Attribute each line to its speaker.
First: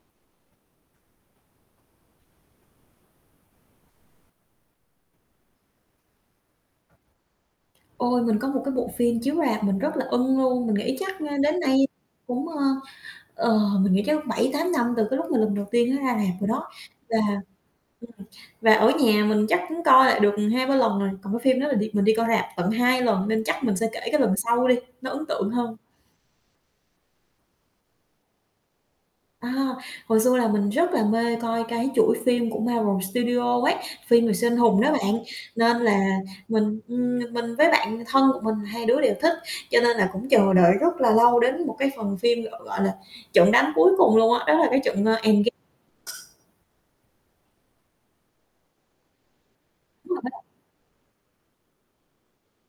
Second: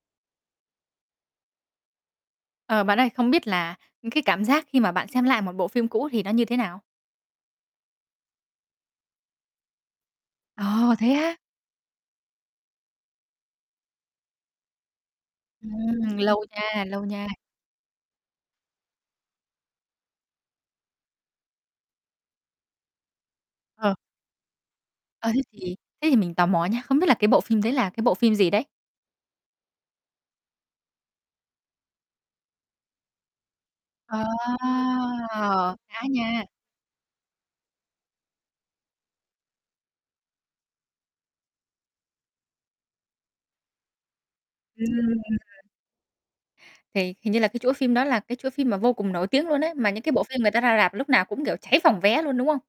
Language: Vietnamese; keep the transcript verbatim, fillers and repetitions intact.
Speaker 1: Ờ, bạn ơi, không biết là, ừm, cái cảm giác khi mà bạn xem lại một bộ phim cũ thì nó như thế nào?
Speaker 2: Ôi, mình có một cái bộ phim chiếu rạp mình rất là ưng luôn, mình
Speaker 1: Ờ,
Speaker 2: nghĩ
Speaker 1: thế
Speaker 2: chắc, ơ,
Speaker 1: á?
Speaker 2: đến nay cũng, ơ, ờ, mình nghĩ chắc bảy tám năm từ cái lúc mà lần đầu tiên nó
Speaker 1: Ừm,
Speaker 2: ra rạp
Speaker 1: lâu
Speaker 2: rồi đó.
Speaker 1: nha, lâu
Speaker 2: Và
Speaker 1: nha.
Speaker 2: ừm, và ở nhà mình chắc cũng coi lại được, ừm, hai ba lần rồi, còn cái phim đó là đi mình đi coi rạp tận hai lần nên chắc mình sẽ
Speaker 1: Ờ.
Speaker 2: kể cái lần sau đi, nó ấn
Speaker 1: Ờ, thế
Speaker 2: tượng
Speaker 1: thì
Speaker 2: hơn.
Speaker 1: thế thì mình tò mò nha, không biết là cái bộ phim đấy là cái bộ phim gì đấy?
Speaker 2: À, hồi xưa là mình rất là mê coi cái chuỗi phim của Marvel Studio ấy,
Speaker 1: Ờ,
Speaker 2: phim về siêu anh hùng đó bạn, nên là
Speaker 1: đã nha.
Speaker 2: mình, ừm, mình mình với bạn thân của mình hai đứa đều thích cho nên là cũng chờ đợi rất là lâu đến một cái phần phim gọi gọi là, "Trận đánh cuối cùng" luôn á, đó là cái
Speaker 1: Ừm,
Speaker 2: trận, à,
Speaker 1: ừm.
Speaker 2: Endg
Speaker 1: Thì hình như là cái chuỗi phim đó là cái chuỗi phim mà vô cùng nổi tiếng luôn á, mà những cái bộ phim
Speaker 2: [unintelligible]
Speaker 1: người ta ra rạp lúc nào cũng, kiểu, cháy phòng vé luôn, đúng không?